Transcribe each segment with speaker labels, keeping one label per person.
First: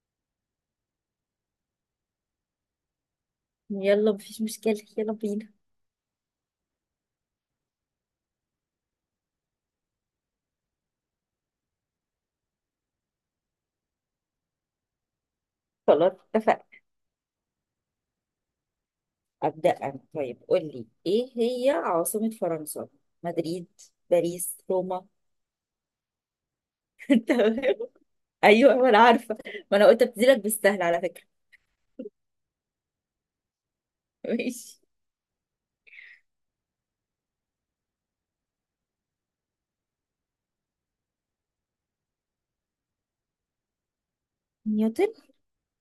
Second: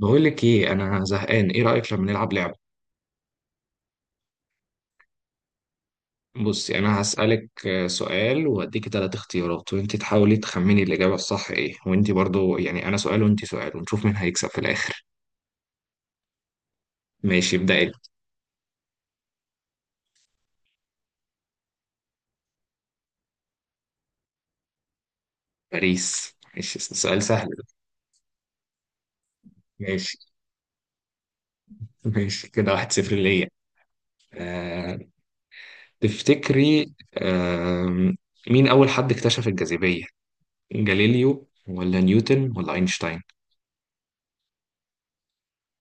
Speaker 1: بقول لك ايه، انا زهقان. ايه رايك لما نلعب لعبه؟
Speaker 2: يلا مفيش مشكلة، يلا بينا.
Speaker 1: بصي، انا هسالك سؤال واديك ثلاث اختيارات وانت تحاولي تخمني الاجابه الصح ايه، وانت برضو، يعني انا سؤال وانت سؤال ونشوف مين هيكسب في الاخر.
Speaker 2: خلاص، اتفقنا.
Speaker 1: ماشي، ابدأي.
Speaker 2: أبدأ أنا. طيب، قول لي إيه هي عاصمة فرنسا؟ مدريد، باريس، روما.
Speaker 1: باريس. ماشي، سؤال سهل
Speaker 2: تمام.
Speaker 1: ده.
Speaker 2: أيوه، ما أنا عارفة. ما أنا قلت
Speaker 1: ماشي،
Speaker 2: أبتديلك بالسهل على فكرة.
Speaker 1: ماشي، كده واحد صفر ليا.
Speaker 2: ماشي.
Speaker 1: آه، تفتكري مين اول حد اكتشف الجاذبيه؟ جاليليو ولا نيوتن ولا اينشتاين؟
Speaker 2: نيوتن.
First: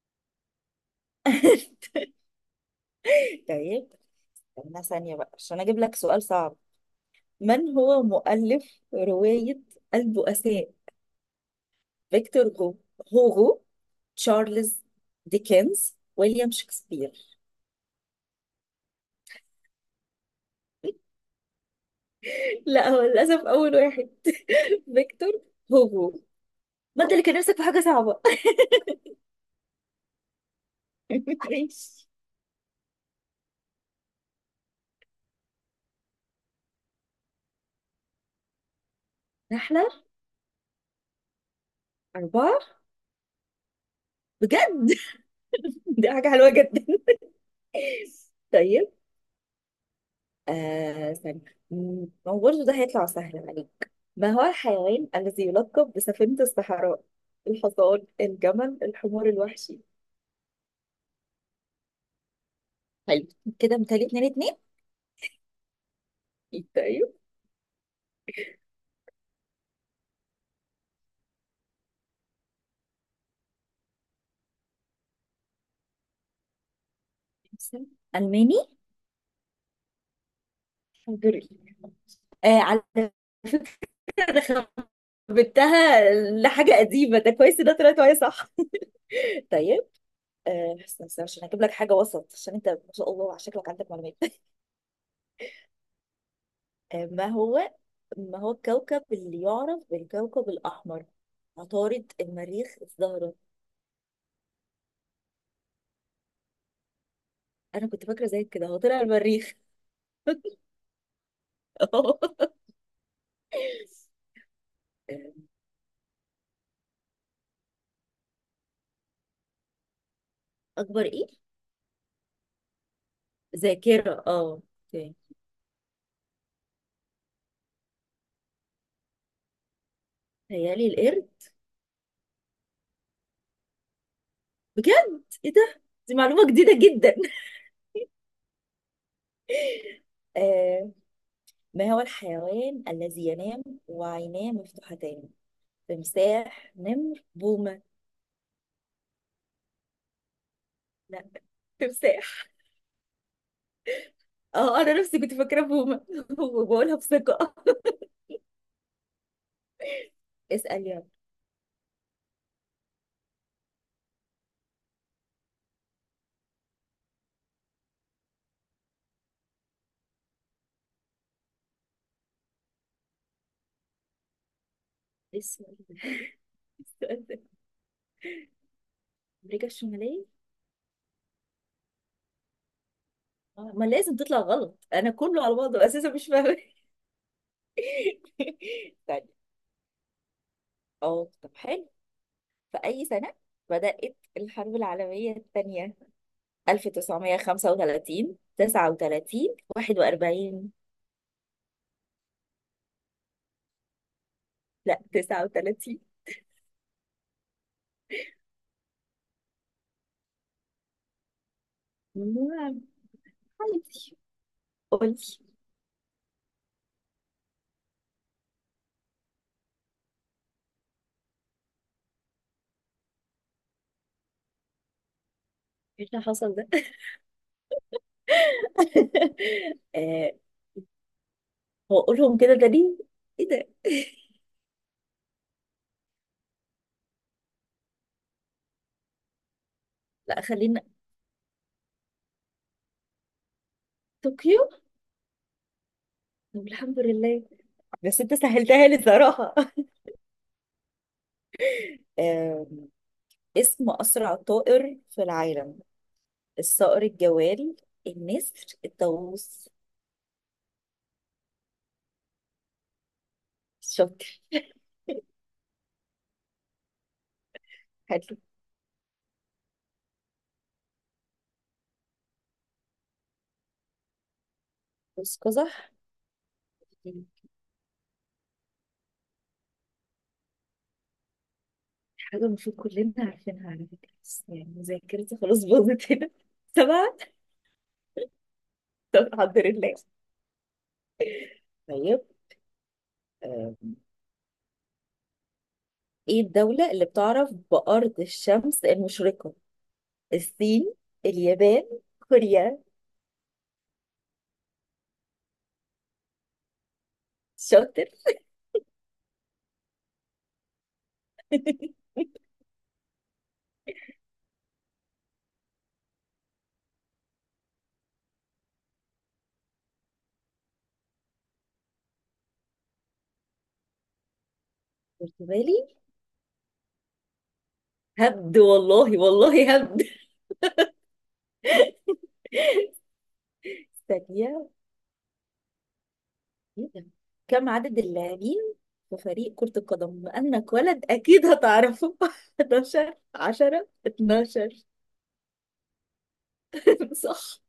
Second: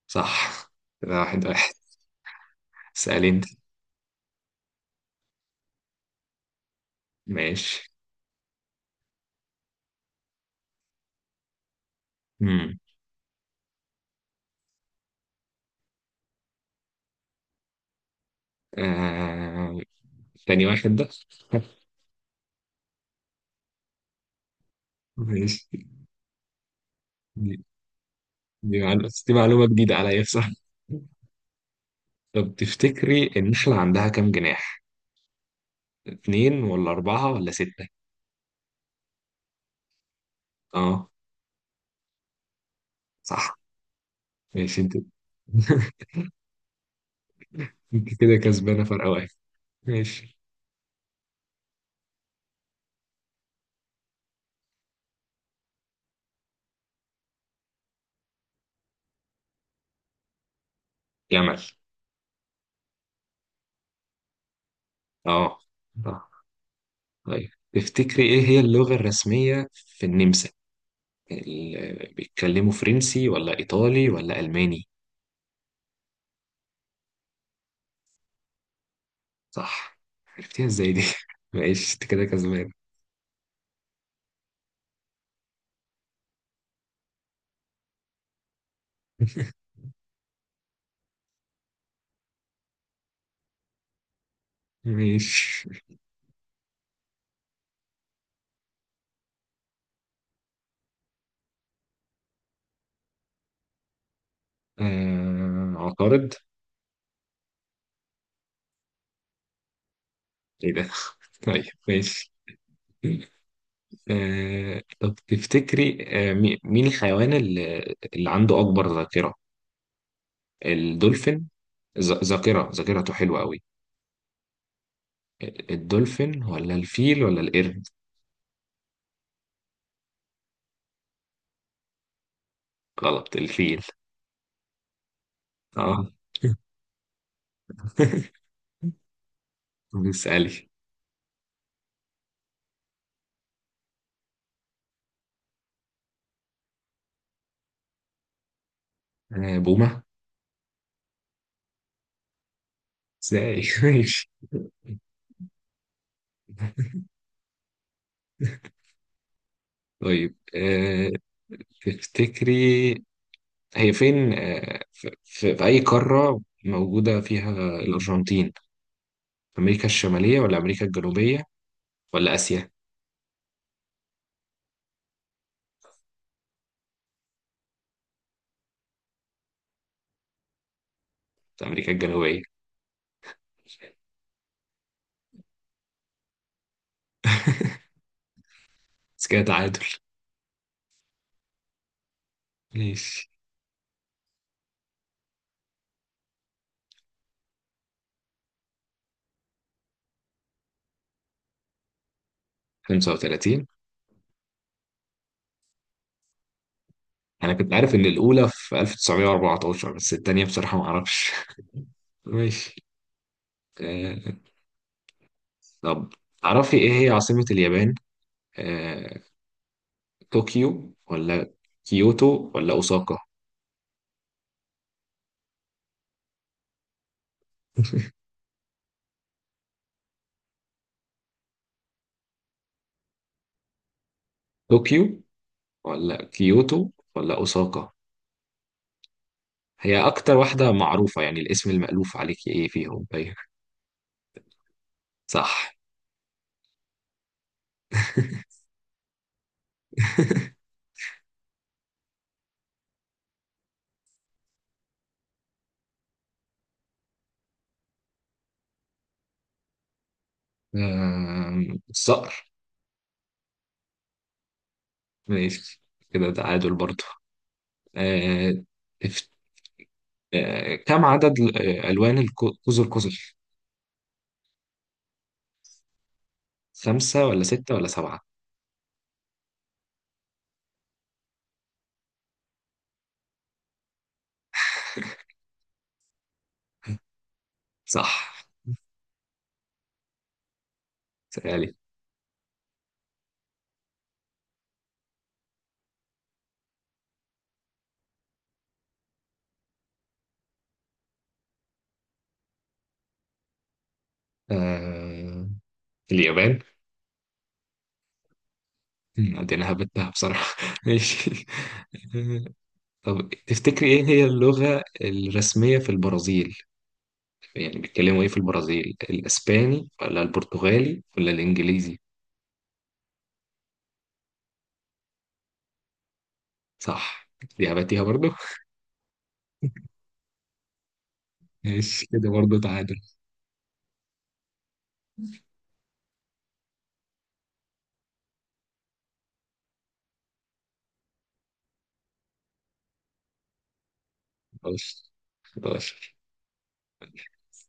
Speaker 1: صح. كده واحد واحد. سأل انت.
Speaker 2: طيب، استنى ثانية بقى عشان أجيب لك سؤال صعب. من
Speaker 1: ماشي.
Speaker 2: هو مؤلف رواية البؤساء؟ فيكتور جو، هوغو، تشارلز ديكنز، ويليام شكسبير.
Speaker 1: آه... تاني واحد ده.
Speaker 2: لا، هو للأسف أول واحد، فيكتور
Speaker 1: ماشي.
Speaker 2: هوجو. ما انت اللي كان
Speaker 1: دي
Speaker 2: نفسك في حاجه صعبه.
Speaker 1: دي معلومة، بس دي معلومة جديدة عليا بصراحة.
Speaker 2: ماشي.
Speaker 1: طب تفتكري النحلة عندها كام جناح؟ اتنين ولا أربعة ولا ستة؟
Speaker 2: نحله.
Speaker 1: اه.
Speaker 2: اربعه.
Speaker 1: صح. ماشي،
Speaker 2: بجد.
Speaker 1: انت
Speaker 2: دي حاجه حلوه جدا.
Speaker 1: انت كده كسبانة
Speaker 2: طيب.
Speaker 1: فرق واحد. ماشي.
Speaker 2: استنى. هو برضه ده هيطلع سهل عليك. ما هو الحيوان الذي يلقب بسفينه الصحراء؟ الحصان، الجمل، الحمار الوحشي.
Speaker 1: جمل.
Speaker 2: حلو. كده متهيألي اتنين.
Speaker 1: اه، اه.
Speaker 2: اتنين، طيب.
Speaker 1: طيب تفتكري ايه هي اللغة الرسمية في النمسا؟ بيتكلموا فرنسي ولا إيطالي ولا ألماني؟
Speaker 2: الماني.
Speaker 1: صح. عرفتيها ازاي دي؟
Speaker 2: هنغري.
Speaker 1: ماشي، انت كده
Speaker 2: آه،
Speaker 1: كسبانة.
Speaker 2: على فكرة خربتها لحاجه قديمه، ده كويس إن ده طلعت معايا صح. طيب. استنى عشان هجيب لك حاجة وسط، عشان انت ما شاء الله على شكلك عندك معلومات.
Speaker 1: ماشي.
Speaker 2: آه، ما هو ما هو الكوكب اللي يعرف بالكوكب الأحمر؟ عطارد، المريخ، الزهرة.
Speaker 1: عقارب.
Speaker 2: أنا كنت فاكرة زي كده، هو طلع المريخ.
Speaker 1: ايه ده؟ طيب،
Speaker 2: آه،
Speaker 1: ماشي. طب تفتكري، مين الحيوان اللي عنده أكبر ذاكرة؟
Speaker 2: أكبر إيه؟
Speaker 1: الدولفين. ذ- ذاكرة ذاكرته حلوة قوي.
Speaker 2: ذاكرة، اه، اوكي.
Speaker 1: الدولفين ولا الفيل ولا القرد؟
Speaker 2: تهيألي القرد.
Speaker 1: غلط، الفيل.
Speaker 2: بجد، إيه ده؟
Speaker 1: اه.
Speaker 2: دي معلومة جديدة جدا.
Speaker 1: بيسألي.
Speaker 2: آه، ما هو الحيوان الذي ينام وعيناه مفتوحتان؟ تمساح، نمر، بومة.
Speaker 1: بومة.
Speaker 2: لا، تمساح.
Speaker 1: ازاي؟ ماشي.
Speaker 2: اه، انا نفسي كنت فاكره بومه وبقولها بثقه.
Speaker 1: طيب.
Speaker 2: اسال يلا.
Speaker 1: تفتكري هي فين، في أي قارة موجودة فيها الأرجنتين؟ أمريكا الشمالية ولا أمريكا الجنوبية ولا آسيا؟
Speaker 2: ايه السؤال ده إيه السؤال ده؟ امريكا الشماليه.
Speaker 1: أمريكا الجنوبية.
Speaker 2: ما لازم تطلع غلط، انا كله على بعضه اساسا مش فاهمه. طيب.
Speaker 1: بس كده تعادل.
Speaker 2: اه، طب حلو. في اي
Speaker 1: ماشي.
Speaker 2: سنه بدات الحرب العالميه الثانيه؟ 1935، 39، 41.
Speaker 1: 35.
Speaker 2: لا، 39.
Speaker 1: أنا كنت عارف إن الأولى في 1914، بس التانية بصراحة ما أعرفش.
Speaker 2: نعم
Speaker 1: ماشي.
Speaker 2: حبيبتي،
Speaker 1: آه،
Speaker 2: قولي.
Speaker 1: طب تعرفي إيه هي عاصمة اليابان؟ آه، طوكيو ولا كيوتو ولا أوساكا؟
Speaker 2: ايه اللي حصل ده؟ آه، هو اقولهم كده ده ليه؟ ايه ده.
Speaker 1: طوكيو ولا كيوتو ولا أوساكا، هي أكتر
Speaker 2: لا،
Speaker 1: واحدة
Speaker 2: خلينا
Speaker 1: معروفة؟ يعني الاسم المألوف عليك إيه فيهم؟ طيب.
Speaker 2: طوكيو.
Speaker 1: صح.
Speaker 2: طب الحمد لله، بس انت سهلتها لي صراحة. آم، اسم أسرع طائر في العالم. الصقر الجوال، النسر، الطاووس.
Speaker 1: الصقر.
Speaker 2: شاطر.
Speaker 1: ماشي، كده تعادل برضه.
Speaker 2: حلو.
Speaker 1: آه، تف- كم عدد ألوان قوس القزح؟
Speaker 2: بص قزح.
Speaker 1: خمسة
Speaker 2: يعني
Speaker 1: ولا ستة ولا سبعة؟
Speaker 2: حاجة المفروض كلنا عارفينها على فكرة، بس يعني ذاكرتي خلاص باظت هنا. سبعة.
Speaker 1: صح.
Speaker 2: طب الحمد لله.
Speaker 1: سألي.
Speaker 2: طيب. آم، ايه الدولة اللي بتعرف بأرض الشمس المشرقة؟ الصين، اليابان، كوريا.
Speaker 1: آه، اليابان.
Speaker 2: شاطر.
Speaker 1: دي أنا هبتها بصراحة. ماشي. آه، طب تفتكري إيه هي اللغة الرسمية في البرازيل؟ يعني بيتكلموا ايه في البرازيل، الاسباني ولا البرتغالي ولا الانجليزي؟
Speaker 2: برتغالي.
Speaker 1: صح. دي هبتيها برضو.
Speaker 2: هبد والله، والله هبد.
Speaker 1: ماشي، كده برضو تعادل.
Speaker 2: ثانية، إيه ده؟ كم عدد اللاعبين في فريق كرة القدم؟ بما انك ولد اكيد هتعرفه. 11، 10، 12.
Speaker 1: 11. 11.
Speaker 2: صح.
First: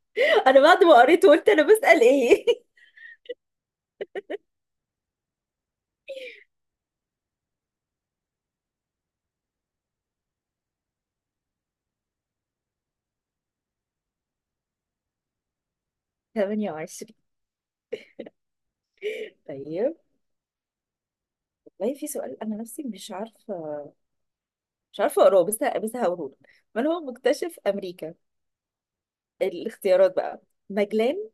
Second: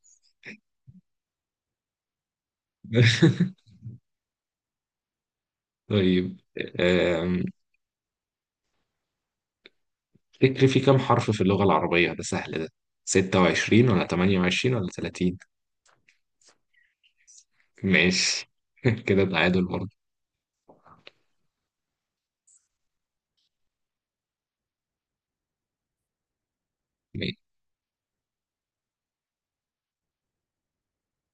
Speaker 2: انا بعد ما قريت قلت انا بسأل ايه.
Speaker 1: طيب. أم، تفتكري في كام حرف في اللغة العربية؟ ده سهل ده. 26 ولا 28 ولا 30؟
Speaker 2: 28.
Speaker 1: ماشي. كده تعادل برضه.
Speaker 2: طيب، والله في سؤال انا نفسي مش عارفة. مش عارفة اقراه، بس هقوله لك. من هو
Speaker 1: ماشي.
Speaker 2: مكتشف امريكا؟ الاختيارات بقى ماجلان،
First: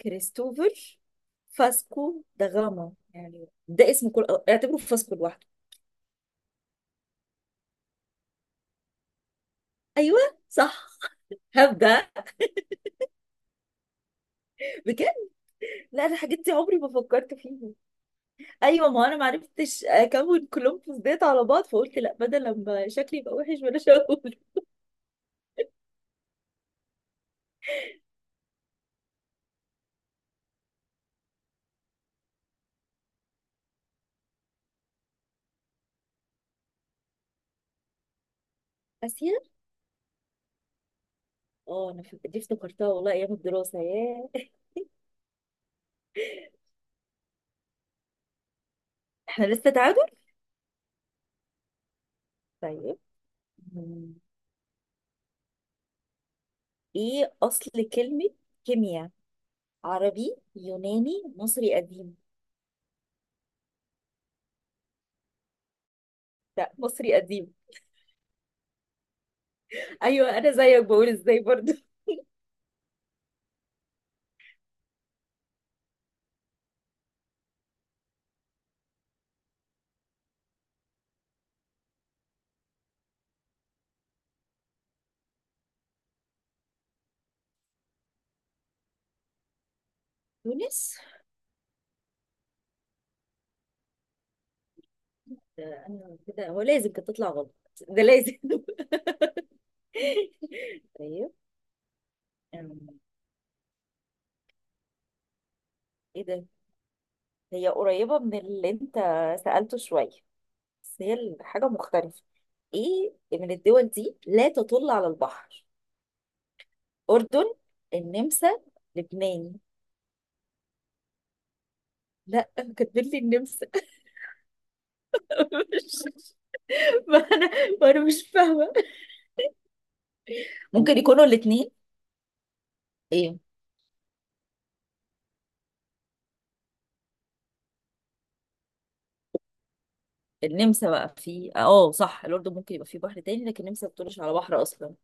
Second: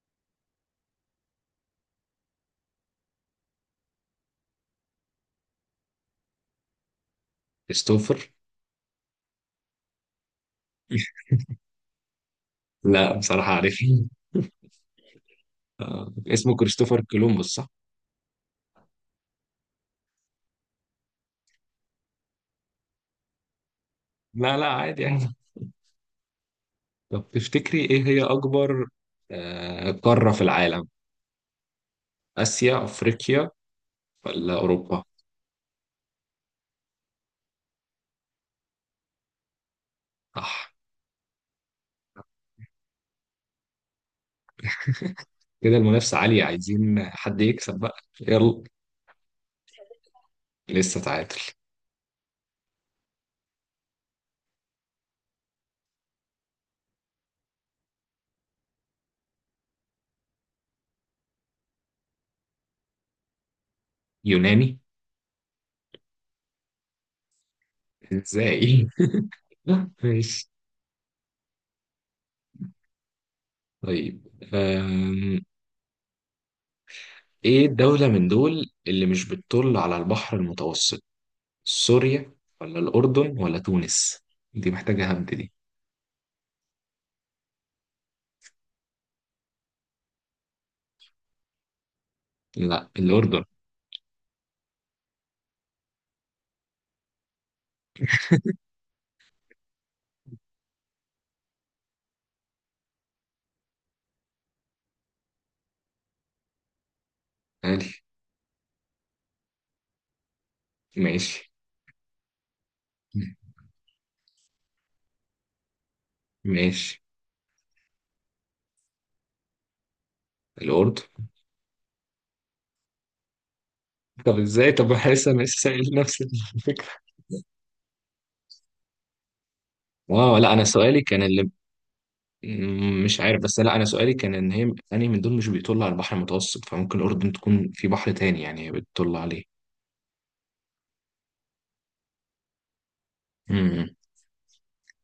Speaker 2: كريستوفر، فاسكو دا غاما. يعني ده اسم كل، اعتبره فاسكو.
Speaker 1: كريستوفر.
Speaker 2: ايوه، صح. هبدأ
Speaker 1: لا، بصراحة عارف.
Speaker 2: بجد. لا، انا الحاجات دي
Speaker 1: اسمه
Speaker 2: عمري ما
Speaker 1: كريستوفر
Speaker 2: فكرت
Speaker 1: كولومبوس صح؟
Speaker 2: فيها. ايوه، ما انا ما عرفتش اكون كولومبوس ديت على بعض، فقلت لا، بدل لما شكلي يبقى وحش بلاش اقول.
Speaker 1: لا، لا، عادي. يعني، طب تفتكري إيه هي أكبر قارة في العالم؟ آسيا، أفريقيا، ولا أوروبا؟
Speaker 2: اسيا.
Speaker 1: صح.
Speaker 2: اه، انا دي افتكرتها والله ايام الدراسه، ياه.
Speaker 1: كده المنافسة عالية، عايزين حد يكسب بقى، يلا.
Speaker 2: احنا لسه تعادل.
Speaker 1: لسه تعادل.
Speaker 2: طيب. مم. ايه اصل كلمه كيمياء؟ عربي، يوناني، مصري قديم.
Speaker 1: يوناني.
Speaker 2: لا، مصري قديم.
Speaker 1: إزاي؟
Speaker 2: ايوه،
Speaker 1: ماشي.
Speaker 2: انا زيك بقول ازاي برضو.
Speaker 1: طيب. آم، إيه الدولة من دول اللي مش بتطل على البحر المتوسط؟ سوريا ولا الأردن ولا تونس؟ دي محتاجة هبد دي.
Speaker 2: تونس.
Speaker 1: لا، الأردن.
Speaker 2: ده انا كده هو لازم كانت تطلع غلط، ده لازم. طيب. أم، ايه ده. هي
Speaker 1: قال.
Speaker 2: قريبة من اللي انت سألته شوية، بس هي
Speaker 1: ماشي،
Speaker 2: حاجة مختلفة. ايه من الدول دي لا تطل على البحر؟
Speaker 1: ماشي،
Speaker 2: أردن، النمسا، لبنان.
Speaker 1: الأردن.
Speaker 2: لا، كاتبين لي النمسا.
Speaker 1: طب ازاي؟ طب حاسس انا لسه سائل نفس
Speaker 2: مش-
Speaker 1: الفكره.
Speaker 2: ما انا ما انا مش فاهمة.
Speaker 1: اه، لا، انا
Speaker 2: ممكن
Speaker 1: سؤالي كان
Speaker 2: يكونوا
Speaker 1: اللي،
Speaker 2: الاتنين.
Speaker 1: مش
Speaker 2: ايه،
Speaker 1: عارف. بس لا، انا سؤالي كان ان هي انهي من دول مش بيطل على البحر المتوسط، فممكن الاردن تكون في بحر تاني يعني هي بتطل عليه.
Speaker 2: النمسا بقى في، اه، صح. الأردن ممكن يبقى في بحر تاني، لكن النمسا ما
Speaker 1: امم.
Speaker 2: بتطلش على بحر أصلا.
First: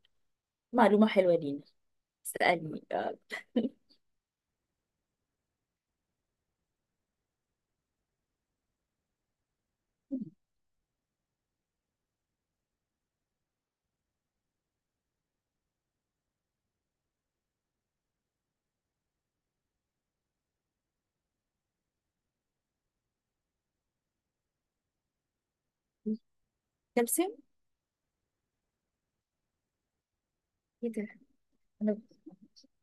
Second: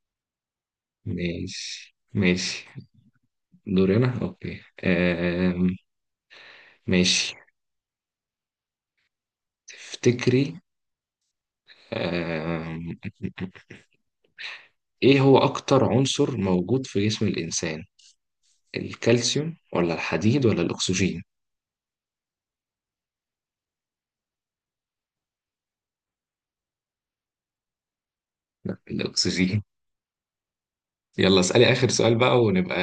Speaker 2: معلومة حلوة لينا.
Speaker 1: ماشي، ماشي.
Speaker 2: اسألني آه.
Speaker 1: دوري انا، اوكي. ماشي. تفتكري آم. ايه هو اكتر عنصر موجود في جسم الانسان؟ الكالسيوم ولا الحديد ولا الاكسجين؟
Speaker 2: كالسيوم.
Speaker 1: الاكسجين.
Speaker 2: ايه ده.
Speaker 1: يلا اسألي آخر
Speaker 2: انا
Speaker 1: سؤال بقى، ونبقى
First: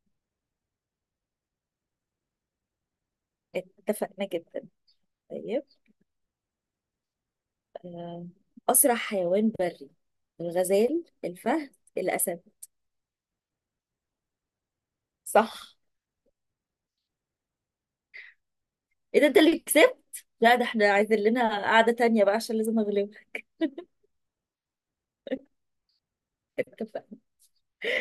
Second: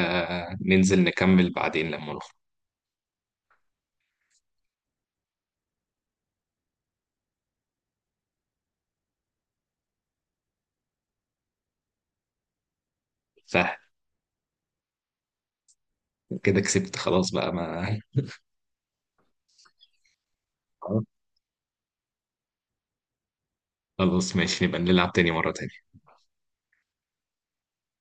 Speaker 1: ننزل نكمل بعدين لما نخرج.
Speaker 2: اتفقنا كده. طيب. آه، أسرع حيوان بري. الغزال، الفهد، الأسد.
Speaker 1: صح.
Speaker 2: صح.
Speaker 1: كده كسبت خلاص بقى ما.
Speaker 2: إيه ده، أنت اللي كسبت. لا، ده احنا عايزين لنا قعدة تانية بقى، عشان لازم أغلبك.
Speaker 1: خلاص، ماشي، نبقى نلعب تاني مرة تاني.
Speaker 2: اتفقنا.